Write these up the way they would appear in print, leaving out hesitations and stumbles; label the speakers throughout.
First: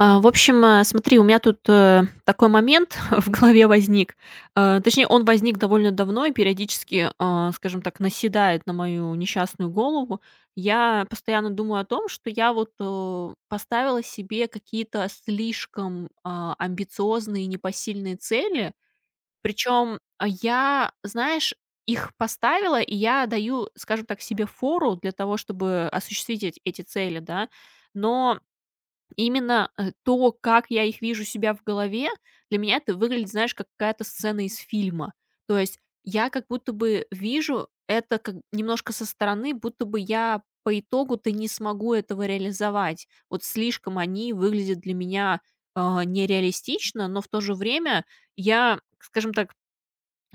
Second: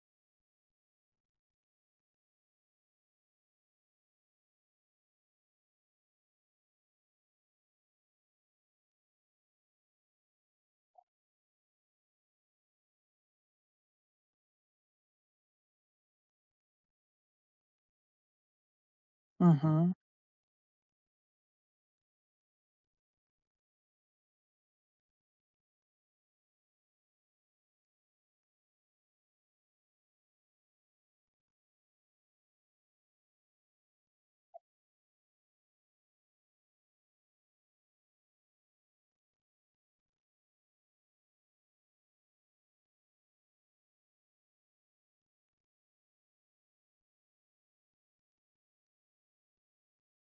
Speaker 1: Смотри, у меня тут такой момент в голове возник. Точнее, он возник довольно давно и периодически, скажем так, наседает на мою несчастную голову. Я постоянно думаю о том, что я вот поставила себе какие-то слишком амбициозные и непосильные цели.
Speaker 2: Мгм.
Speaker 1: Причем, я, знаешь, их поставила, и я даю, скажем так, себе фору для того, чтобы осуществить эт эти цели, да. Но именно, то, как я их вижу себя в голове, для меня это выглядит, знаешь, как какая-то сцена из фильма. То есть я как будто бы вижу это как немножко со стороны, будто бы я по итогу-то не смогу этого реализовать. Вот слишком они выглядят для меня, нереалистично, но в то же время я, скажем так,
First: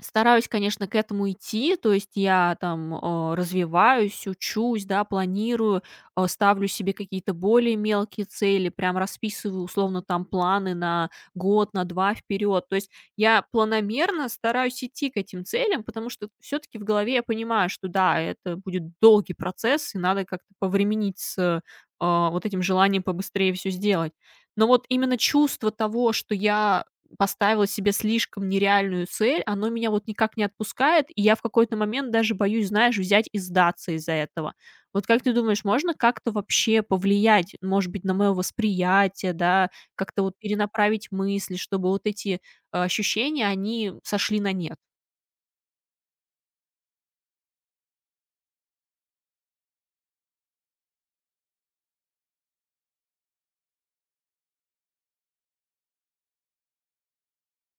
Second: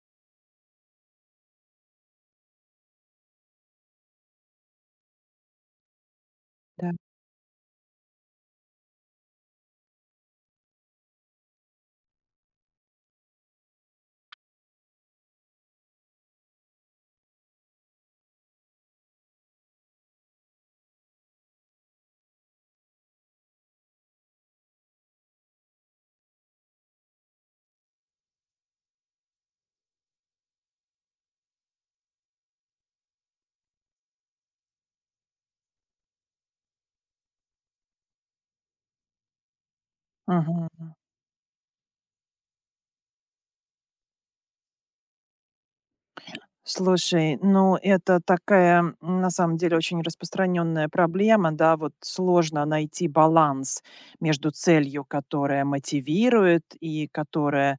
Speaker 1: стараюсь, конечно, к этому идти, то есть я там развиваюсь, учусь, да, планирую, ставлю
Speaker 2: Да.
Speaker 1: себе какие-то более мелкие цели, прям расписываю условно там планы на год, на 2 вперед. То есть я планомерно стараюсь идти к этим целям, потому что все-таки в голове я понимаю, что да, это будет долгий процесс, и надо как-то повременить с вот этим желанием побыстрее все сделать. Но вот именно чувство того, что я поставила себе слишком нереальную цель, оно меня вот никак не отпускает, и я в какой-то момент даже боюсь, знаешь, взять и сдаться из-за этого. Вот как ты думаешь, можно как-то вообще повлиять, может быть, на мое восприятие, да, как-то вот
Speaker 2: Мгм.
Speaker 1: перенаправить мысли, чтобы вот эти ощущения, они сошли на нет?
Speaker 2: Слушай, ну это такая, на самом деле, очень распространенная проблема, да, вот сложно найти баланс между целью, которая мотивирует. И которая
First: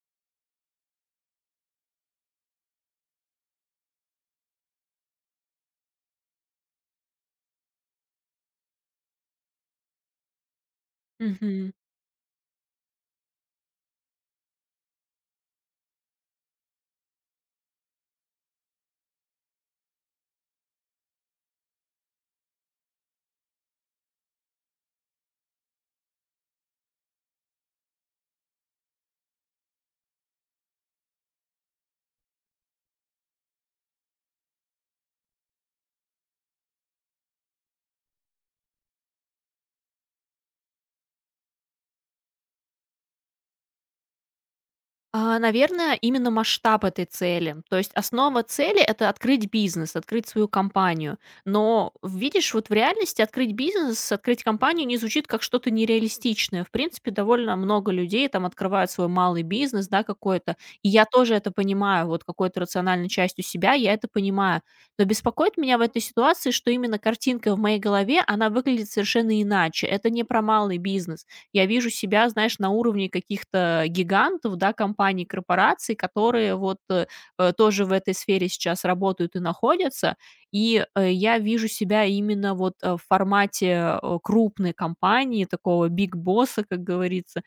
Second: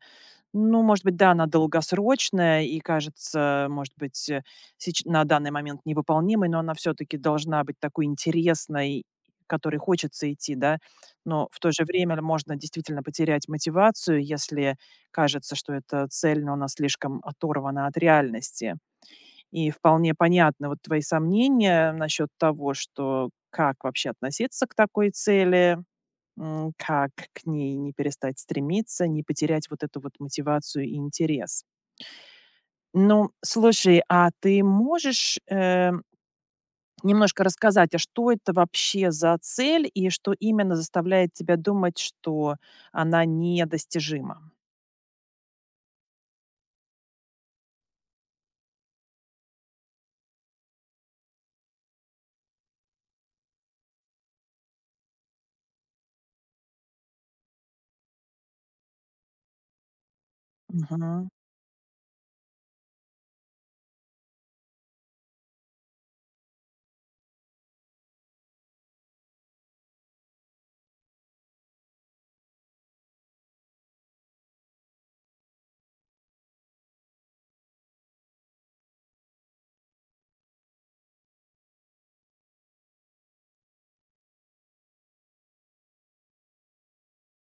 Speaker 2: Ну, может быть, да, она долгосрочная и кажется, может быть, сеч на данный момент невыполнимой, но она все-таки должна быть такой интересной, которой хочется идти, да. Но в то же время ль можно действительно потерять мотивацию, если кажется, что эта цель, но она слишком оторвана от реальности. И вполне понятны вот твои сомнения насчет того, что как вообще относиться к такой цели, Как к ней не перестать стремиться, не потерять вот эту вот мотивацию и интерес. Ну, слушай, а ты можешь, немножко рассказать, а что это вообще за цель и что именно заставляет тебя думать, что она недостижима?
Speaker 1: Наверное, именно масштаб этой цели. То есть основа цели — это открыть бизнес, открыть свою компанию. Но, видишь, вот в реальности открыть бизнес, открыть компанию не звучит как что-то нереалистичное. В принципе, довольно много людей там открывают свой малый бизнес, да, какой-то. И я
Speaker 2: Мгм.
Speaker 1: тоже это понимаю, вот какой-то рациональной частью себя я это понимаю. Но беспокоит меня в этой ситуации, что именно картинка в моей голове, она выглядит совершенно иначе. Это не про малый бизнес, я вижу себя, знаешь, на уровне каких-то гигантов, да, компаний, корпораций, которые вот тоже в этой сфере сейчас работают и находятся. И я вижу себя именно вот в формате крупной компании, такого биг босса, как говорится,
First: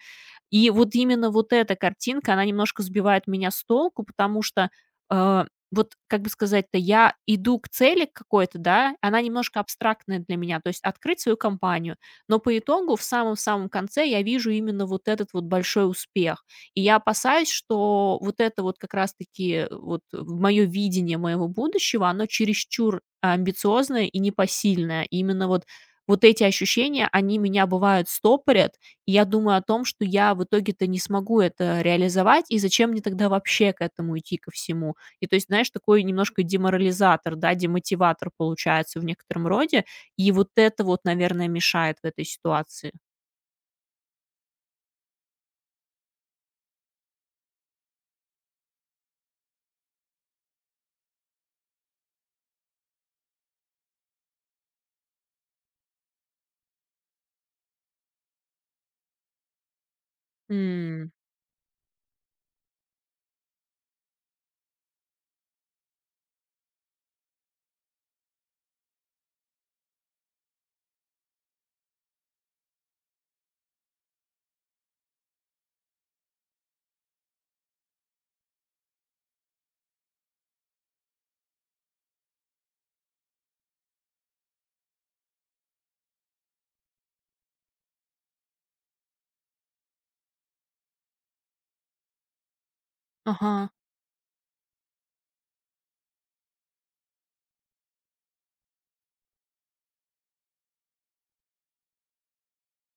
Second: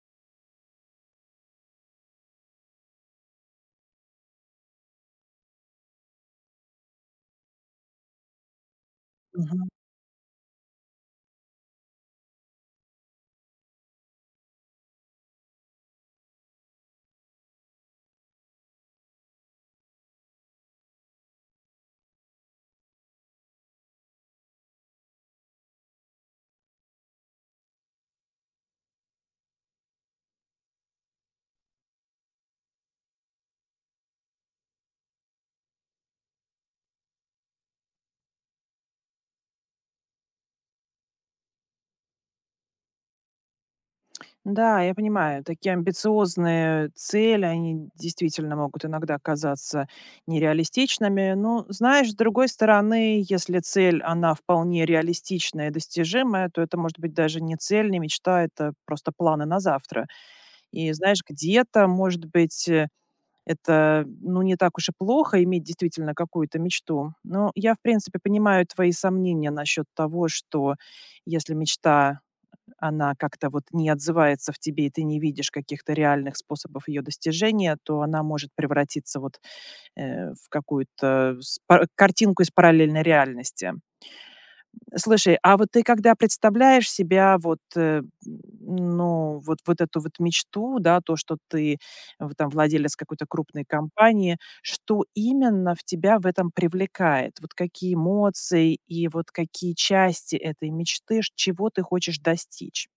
Speaker 1: и вот именно вот эта картинка, она немножко сбивает меня с толку, потому что, э, вот, как бы сказать-то, я иду к цели к какой-то, да, она немножко абстрактная для меня, то есть открыть свою компанию, но по итогу в самом-самом конце я вижу именно вот этот вот большой успех. И я опасаюсь, что вот это вот как раз-таки вот мое видение моего будущего, оно чересчур амбициозное и непосильное. Именно вот эти ощущения, они меня бывают стопорят, и я думаю о том, что я в итоге-то не смогу это реализовать, и зачем мне тогда вообще к этому идти ко всему? То есть, знаешь, такой немножко деморализатор, да, демотиватор получается в некотором роде. И вот это вот, наверное, мешает в этой ситуации.
Speaker 2: Да, я понимаю, такие амбициозные цели, они действительно могут иногда казаться нереалистичными. Но, знаешь, с другой стороны, если цель, она вполне реалистичная и достижимая, то это может быть даже не цель, не мечта, это просто планы на завтра. И,
Speaker 1: М,
Speaker 2: знаешь, где-то, может быть, это, ну, не так уж и плохо иметь действительно какую-то мечту. Но я, в принципе, понимаю твои сомнения насчет того, что если мечта она как-то вот не отзывается в тебе, и ты не видишь каких-то реальных способов ее достижения, то она может превратиться вот в какую-то картинку из параллельной реальности. Слушай, а вот ты когда представляешь себя вот, ну, вот, вот эту вот мечту, да, то, что ты там владелец какой-то крупной
Speaker 1: ага.
Speaker 2: компании, что именно в тебя в этом привлекает? Вот какие эмоции и вот какие части этой мечты, чего ты хочешь достичь?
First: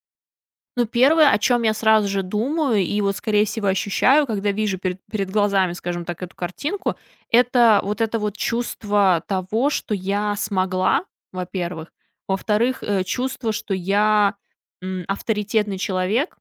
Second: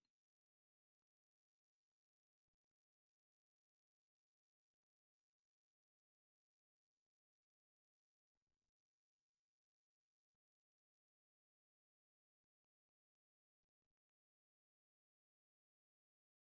Speaker 1: Ну, первое, о чем я сразу же думаю и вот, скорее всего, ощущаю, когда вижу перед глазами, скажем так, эту картинку, это вот чувство того, что я смогла, во-первых. Во-вторых, чувство, что я авторитетный человек.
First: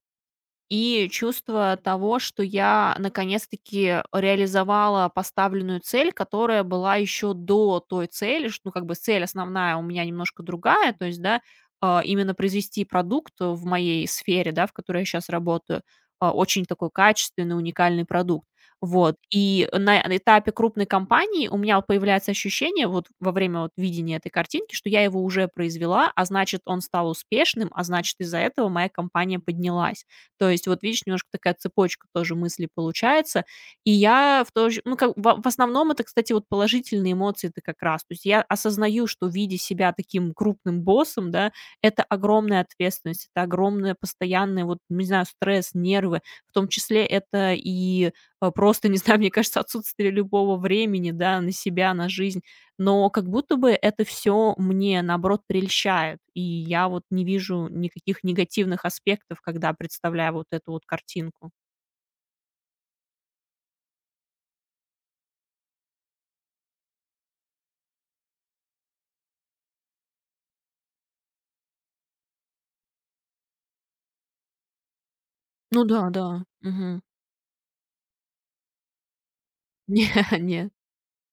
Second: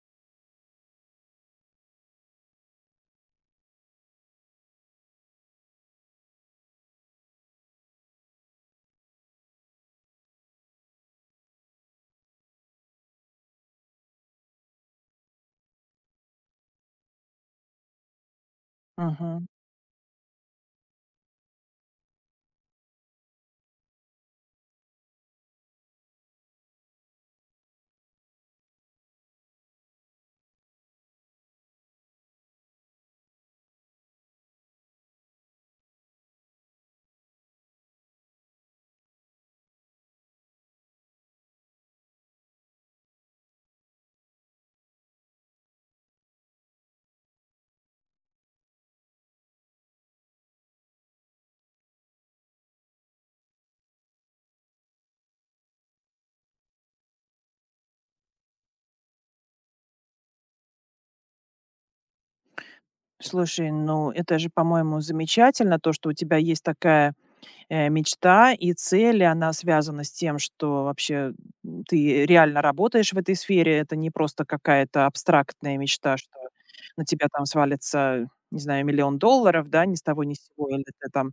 Speaker 1: И чувство того, что я наконец-таки реализовала поставленную цель, которая была еще до той цели, что, ну, как бы цель основная у меня немножко другая, то есть, да, именно произвести продукт в моей сфере, да, в которой я сейчас работаю, очень такой качественный, уникальный продукт. Вот.
Speaker 2: Мгм.
Speaker 1: И на этапе крупной компании у меня появляется ощущение вот во время вот видения этой картинки, что я его уже произвела, а значит, он стал успешным, а значит, из-за этого моя компания поднялась. То есть вот видишь, немножко такая цепочка тоже мыслей получается. И я в то же ну, как в основном это, кстати, вот положительные эмоции это как раз. То есть я осознаю, что в виде себя таким крупным боссом, да, это огромная ответственность, это огромная постоянная, вот, не знаю, стресс, нервы. В том числе это и просто, не знаю, мне кажется, отсутствие любого времени, да, на себя, на жизнь. Но как будто бы это все мне, наоборот, прельщает, и я вот не вижу никаких негативных аспектов, когда представляю вот эту вот картинку.
Speaker 2: Слушай, ну это же, по-моему, замечательно, то, что у тебя есть такая мечта и цель, и она связана с тем, что вообще ты реально работаешь в этой сфере. Это не просто какая-то абстрактная
Speaker 1: Ну да,
Speaker 2: мечта, что
Speaker 1: да. Мгм.
Speaker 2: на тебя там свалится, не знаю, миллион долларов, да, ни с
Speaker 1: Не,
Speaker 2: того ни с сего,
Speaker 1: нет.
Speaker 2: или ты там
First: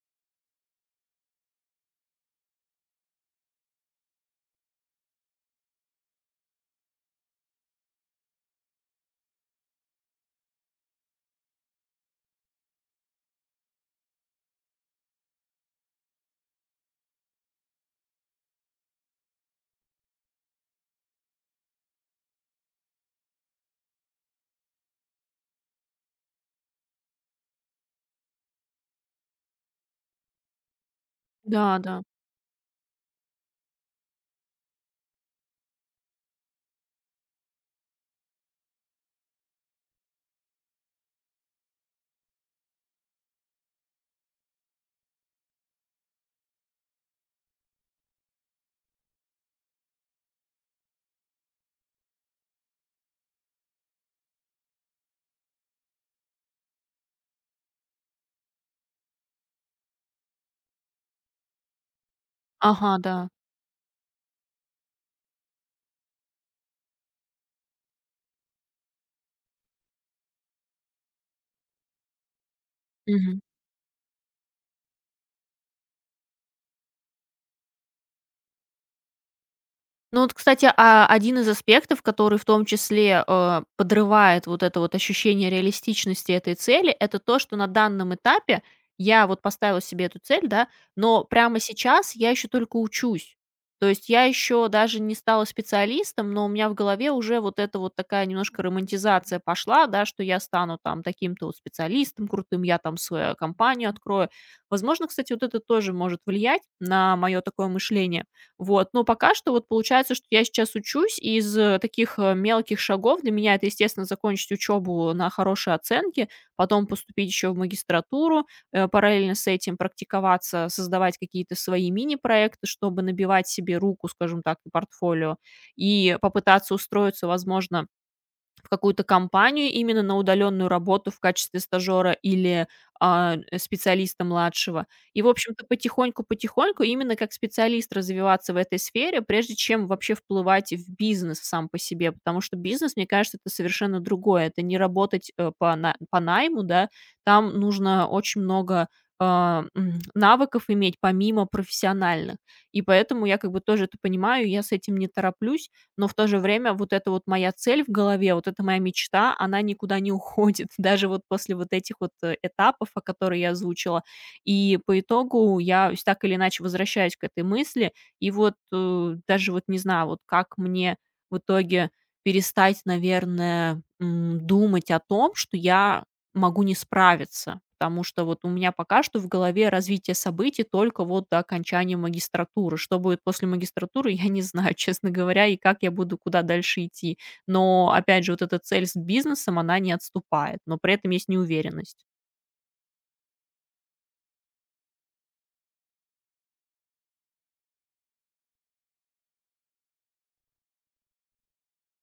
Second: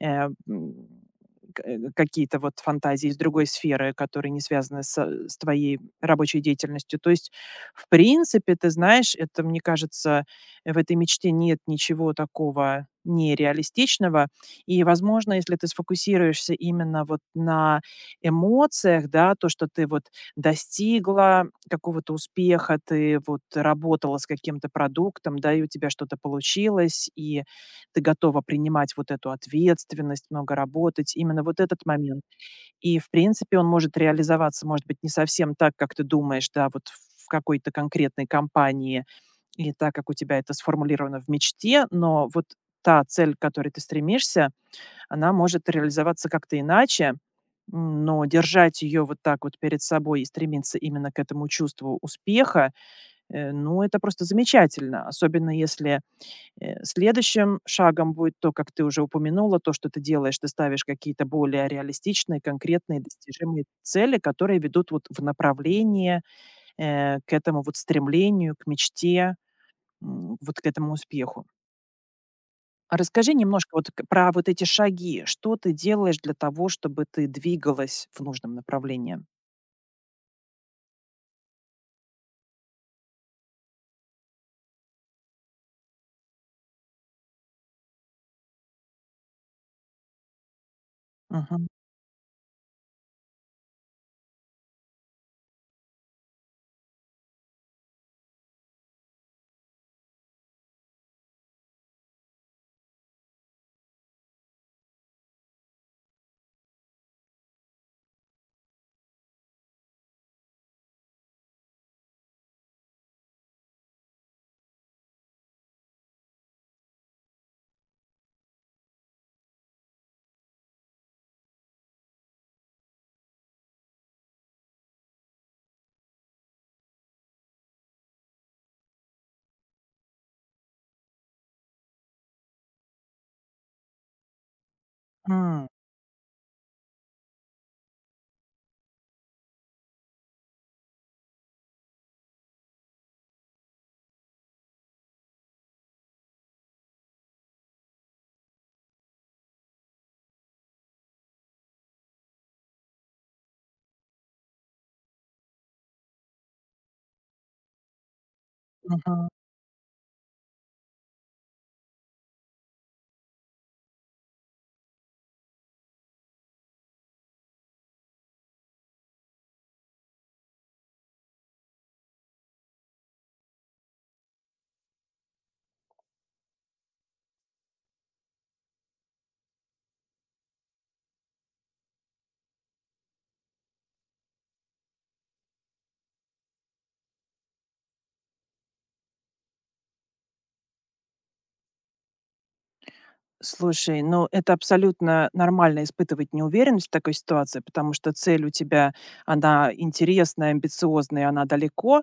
Speaker 2: э, м, какие-то вот фантазии из другой сферы, которые не связаны с твоей рабочей деятельностью. То есть, в принципе, ты знаешь, это, мне кажется, в этой мечте нет ничего такого нереалистичного. И, возможно, если ты сфокусируешься именно вот на эмоциях, да, то, что ты вот достигла какого-то успеха, ты вот работала с каким-то продуктом, да, и у тебя что-то получилось, и ты готова принимать вот эту ответственность, много работать, именно вот
Speaker 1: Да,
Speaker 2: этот
Speaker 1: да.
Speaker 2: момент. И, в принципе, он может реализоваться, может быть, не совсем так, как ты думаешь, да, вот в какой-то конкретной компании или так, как у тебя это сформулировано в мечте, но вот та цель, к которой ты стремишься, она может реализоваться как-то иначе, но держать ее вот так вот перед собой и стремиться именно к этому чувству успеха, ну, это просто замечательно, особенно если следующим шагом будет то, как ты уже упомянула, то, что ты делаешь. Ты ставишь какие-то более реалистичные,
Speaker 1: Ага,
Speaker 2: конкретные,
Speaker 1: да.
Speaker 2: достижимые цели, которые ведут вот в направлении, к этому вот стремлению, к мечте, вот к этому успеху. А расскажи
Speaker 1: Мгм.
Speaker 2: немножко вот к про вот эти шаги. Что ты делаешь для того, чтобы ты двигалась в нужном направлении?
Speaker 1: Ну вот, кстати, один из аспектов, который в том числе, подрывает вот это вот ощущение реалистичности этой цели, это то, что на данном этапе я вот поставила себе эту цель, да, но прямо
Speaker 2: Мгм.
Speaker 1: сейчас я еще только учусь. То есть я еще даже не стала специалистом, но у меня в голове уже вот эта вот такая немножко романтизация пошла, да, что я стану там таким-то вот специалистом крутым, я там свою компанию открою. Возможно, кстати, вот это тоже может влиять на мое такое мышление. Вот, но пока что вот получается, что я сейчас учусь, и из таких мелких шагов для меня это, естественно, закончить учебу на хорошие оценки, потом поступить еще в магистратуру, параллельно с этим практиковаться, создавать какие-то свои мини-проекты, чтобы набивать себе руку, скажем так, и портфолио, и попытаться устроиться, возможно, в какую-то компанию именно на удаленную работу в качестве стажера или специалиста младшего. И, в общем-то,
Speaker 2: М.
Speaker 1: потихоньку-потихоньку именно как специалист развиваться в этой сфере, прежде чем вообще вплывать в бизнес сам по себе. Потому что бизнес, мне кажется, это совершенно другое. Это не работать по найму, да. Там нужно очень много навыков иметь помимо профессиональных. И поэтому я как бы тоже это понимаю, я с этим не тороплюсь, но в то же время вот эта вот моя цель в голове, вот эта моя
Speaker 2: Мгм.
Speaker 1: мечта, она никуда не уходит, даже вот после вот этих вот этапов, о которых я озвучила. И по итогу я так или иначе возвращаюсь к этой мысли, и вот даже вот не знаю, вот как мне в итоге перестать, наверное, думать о том, что я могу не справиться, потому что вот у меня пока что в голове развитие событий только вот до окончания магистратуры. Что будет после магистратуры, я не знаю, честно говоря, и как я буду куда дальше идти. Но, опять же, вот эта цель с бизнесом, она не отступает, но при этом есть неуверенность.
Speaker 2: Слушай, ну это абсолютно нормально испытывать неуверенность в такой ситуации, потому что цель у тебя, она интересная, амбициозная, она далеко,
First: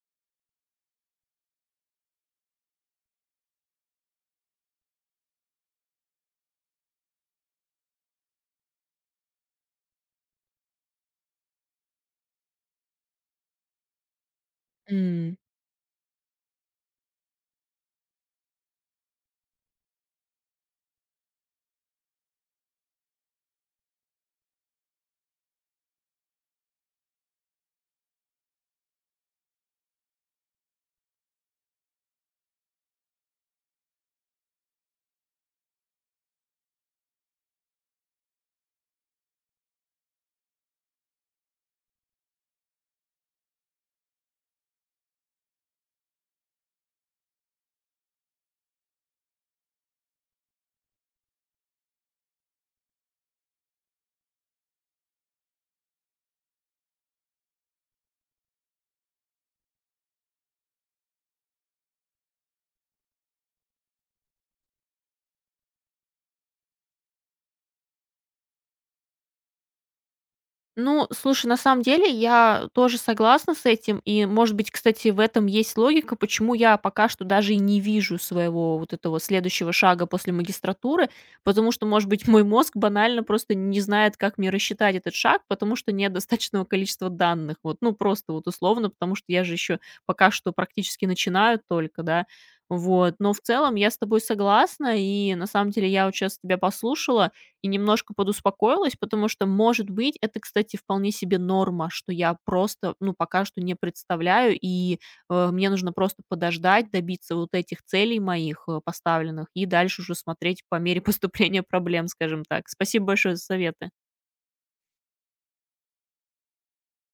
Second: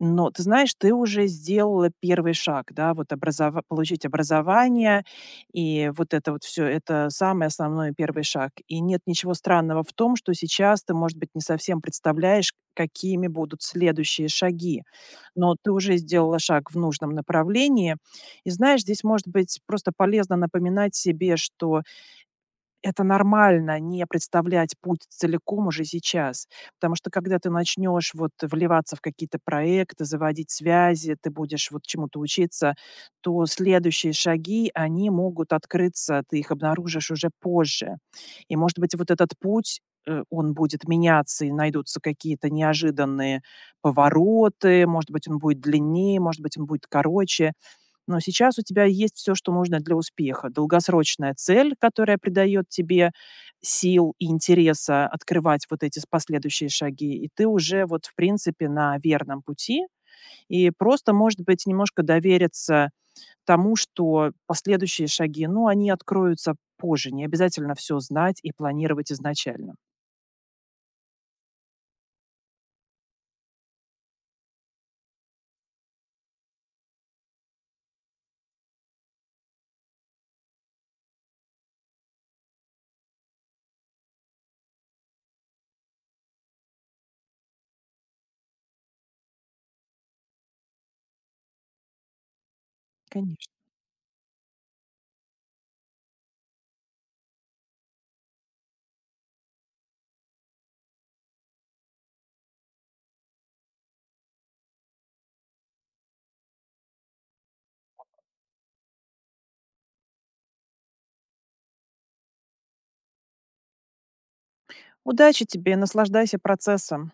Speaker 2: но ты знаешь, ты уже сделала первый шаг, да, вот образова получить образование, и вот это вот все это самый основной первый шаг. И нет ничего странного в том, что сейчас ты, может быть, не совсем представляешь, какими будут следующие шаги,
Speaker 1: М.
Speaker 2: но ты уже сделала шаг в нужном направлении. И знаешь, здесь, может быть, просто полезно напоминать себе, что это нормально — не представлять путь целиком уже сейчас. Потому что когда ты начнешь вот вливаться в какие-то проекты, заводить связи, ты будешь вот чему-то учиться, то следующие шаги, они могут открыться, ты их обнаружишь уже позже. И, может быть, вот этот путь, он будет меняться, и найдутся какие-то неожиданные повороты, может быть, он будет длиннее, может быть, он будет короче. Но сейчас у тебя есть все, что нужно для успеха. Долгосрочная цель, которая придает тебе сил и интереса открывать вот эти с последующие шаги. И ты уже вот, в принципе, на верном пути. И просто, может быть, немножко довериться тому, что последующие шаги, ну, они откроются позже. Не обязательно все знать и планировать изначально.
Speaker 1: Ну, слушай, на самом деле я тоже согласна с этим. И, может быть, кстати, в этом есть логика, почему я пока что даже и не вижу своего вот этого следующего шага после магистратуры, потому что, может быть, мой мозг банально просто не знает, как мне рассчитать этот шаг, потому что нет достаточного количества данных. Вот, ну, просто вот условно, потому что я же еще пока что практически начинаю только, да. Вот. Но в
Speaker 2: Конечно.
Speaker 1: целом я с тобой согласна, и на самом деле я вот сейчас тебя послушала, и немножко подуспокоилась, потому что, может быть, это, кстати, вполне себе норма, что я просто, ну, пока что не представляю, и мне нужно просто подождать, добиться вот этих целей моих поставленных, и дальше уже смотреть по мере поступления проблем, скажем так. Спасибо большое за советы.
Speaker 2: Удачи тебе и наслаждайся процессом.